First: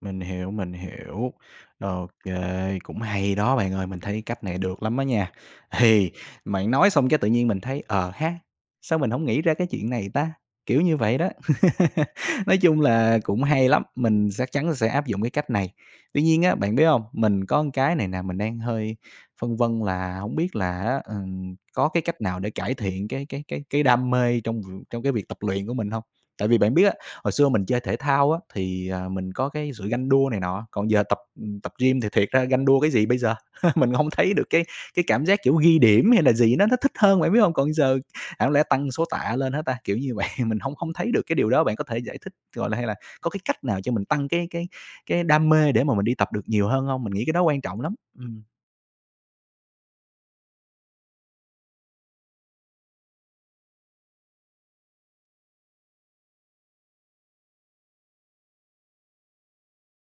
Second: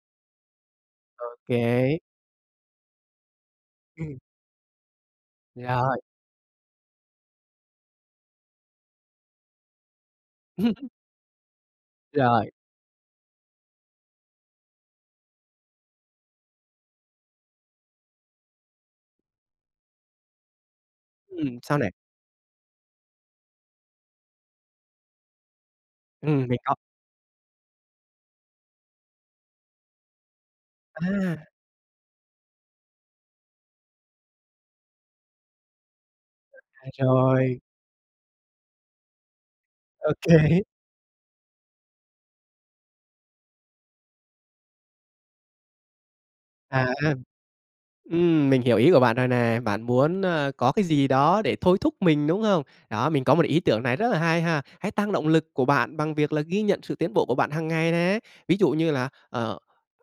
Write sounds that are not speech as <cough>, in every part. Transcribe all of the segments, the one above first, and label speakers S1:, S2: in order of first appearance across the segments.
S1: Mình hiểu, mình
S2: Ô
S1: hiểu,
S2: kê.
S1: ô kê, cũng hay đó bạn ơi, mình
S2: Ừm.
S1: thấy cách này được lắm á nha.
S2: Rồi.
S1: Thì bạn nói xong cái tự nhiên mình thấy "Ờ ha, sao mình hổng nghĩ ra cái chuyện này ta?", kiểu
S2: <laughs>
S1: như vậy đó. <laughs>
S2: Rồi.
S1: Nói chung là cũng hay lắm, mình sắc chắn sẽ áp dụng cái cách này. Tuy nhiên á, bạn biết hông, mình có cái này nè mình đang hơi phân vân là hông biết là á, ờ,
S2: Ừm, sao
S1: có
S2: nè?
S1: cái cách nào để cải thiện cái cái cái cái đam mê trong v trong cái việc tập luyện của mình hông?
S2: Ừm,
S1: Tại
S2: mình
S1: vì
S2: có.
S1: bạn biết á, hồi xưa mình chơi thể thao á, thì, ờ, mình có cái sự ganh đua này nọ, còn giờ tập
S2: À!
S1: tập gym thì thiệt ra ganh đua cái gì bây giờ? <laughs> Mình hông thấy được cái cái cảm giác, kiểu, ghi điểm hay là gì nó nó
S2: À,
S1: thích hơn, bạn biết hông?
S2: rồi.
S1: Còn giờ chẳng lẽ tăng số tạ lên hả ta, kiểu
S2: Ô
S1: như vậy, mình
S2: kê.
S1: hông hông thấy được cái điều đó bạn có thể giải thích, gọi là, hay là có cái cách nào cho mình tăng cái cái cái đam mê để mà mình đi tập được nhiều hơn
S2: À.
S1: hông? Mình nghĩ cái đó quan trọng lắm. Ừm.
S2: Ừm, mình hiểu ý của bạn rồi nè. Bạn muốn, ơ, có cái gì đó để thôi thúc mình, đúng không? Đó, mình có một ý tưởng này rất là hay ha, hãy tăng động lực của bạn bằng việc là ghi nhận sự tiến bộ của bạn hàng ngày nè, ví dụ như là, ờ,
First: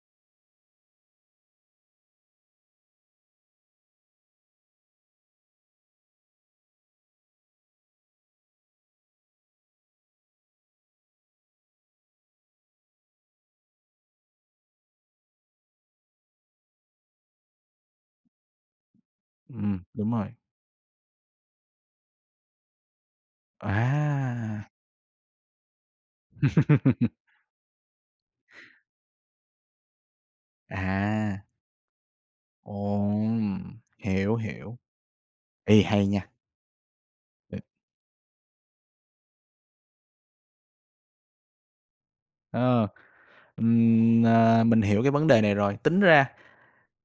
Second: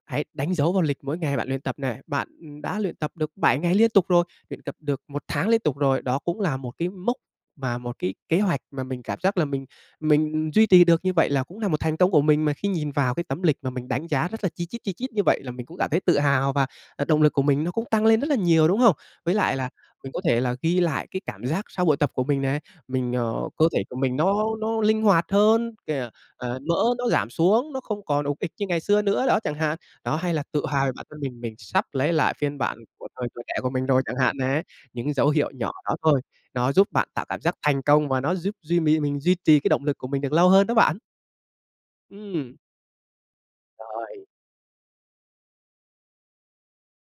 S2: hãy đánh dấu vào lịch mỗi ngày bạn luyện tập này, bạn đã luyện tập được 7 ngày liên tục rồi, luyện tập được 1 tháng liên tục rồi, đó cũng là một cái mốc mà một cái kế hoạch mà mình cảm giác là mình mình duy trì được như vậy là cũng là một thành công của mình mà khi nhìn vào cái tấm lịch mà mình đánh giá rất là chi chít, chi chít như vậy là mình cũng cảm thấy tự hào, và, à, động lực của mình nó cũng tăng lên rất là nhiều, đúng không? Với lại là
S1: Ừm,
S2: mình
S1: đúng
S2: có
S1: rồi.
S2: thể là ghi lại cái cảm giác sau buổi tập của mình này, mình ờ, cơ thể của mình nó
S1: À!
S2: nó linh hoạt hơn, <unintelligible> ờ, mỡ nó
S1: <laughs>
S2: giảm xuống, nó không còn ục ịch như ngày xưa nữa, đó, chẳng hạn. Đó, hay là tự hào về bản thân mình,
S1: À!
S2: mình sắp lấy lại phiên bản của thời tuổi trẻ
S1: Ồm,
S2: của mình rồi chẳng hạn
S1: hiểu,
S2: nè,
S1: hiểu.
S2: những dấu hiệu nhỏ
S1: Ê,
S2: đó
S1: hay
S2: thôi,
S1: nha.
S2: nó giúp bạn tạo cảm giác thành công và nó giúp duy mì mình duy trì cái động lực của mình được lâu hơn đó bạn. Ừm.
S1: Ờ, ừm,
S2: Rồi.
S1: ờ, mình hiểu cái vấn đề này rồi, tính ra,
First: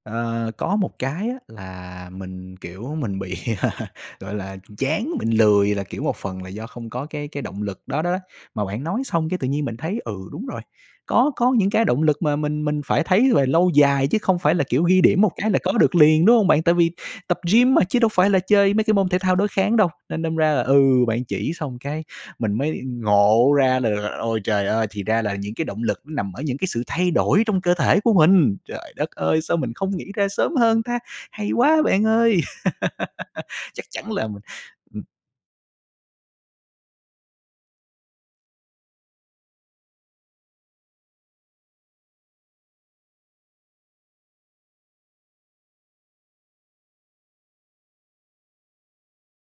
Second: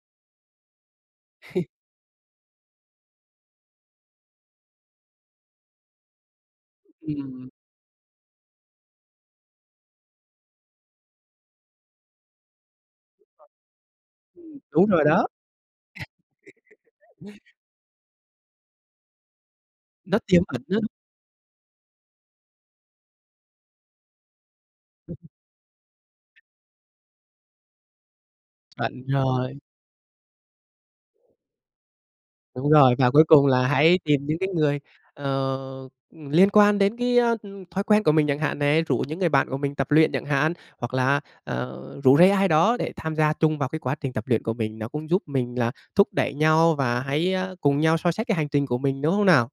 S1: ờ, có một cái á
S2: <laughs>
S1: là mình, kiểu, mình bị <laughs> gọi là, chán, mình lười là, kiểu, một phần là do không có cái cái
S2: Ừm.
S1: động lực đó đó, mà bạn nói xong cái tự nhiên mình thấy, ừ, đúng rồi, có có những cái động lực mà mình mình phải thấy về lâu dài chứ không phải
S2: Ừm,
S1: là, kiểu,
S2: đúng
S1: ghi
S2: rồi
S1: điểm
S2: đó.
S1: một cái là có được liền, đúng hông bạn? Tại vì tập
S2: <laughs>
S1: gym mà chứ đâu phải là chơi mấy cái môn thể thao đối kháng đâu,
S2: Nó
S1: nên đâm
S2: tiềm ẩn
S1: ra là, ừ,
S2: <unintelligible>
S1: bạn chỉ xong cái mình mới ngộ ra là ôi trời ơi, thì ra là những cái động lực nằm ở những cái sự thay đổi trong cơ thể của mình. Trời
S2: Chuẩn
S1: đất ơi, sao
S2: ồi.
S1: mình không nghĩ ra sớm hơn ta? Hay quá bạn ơi.
S2: Đúng rồi, và cuối cùng là
S1: <laughs> Chắc
S2: hãy
S1: chắn
S2: tìm
S1: là
S2: những
S1: mình
S2: cái người,
S1: ừm.
S2: ờ, liên quan đến cái, a, thói quen của mình chẳng hạn này, rủ những người bạn của mình tập luyện chẳng hạn, hoặc là, ờ, rủ rê ai đó để tham gia chung vào cái quá trình tập luyện của mình, nó cũng giúp mình là thúc đẩy nhau và hãy, a, cùng nhau soi sách cái hành trình của mình, đúng không nào?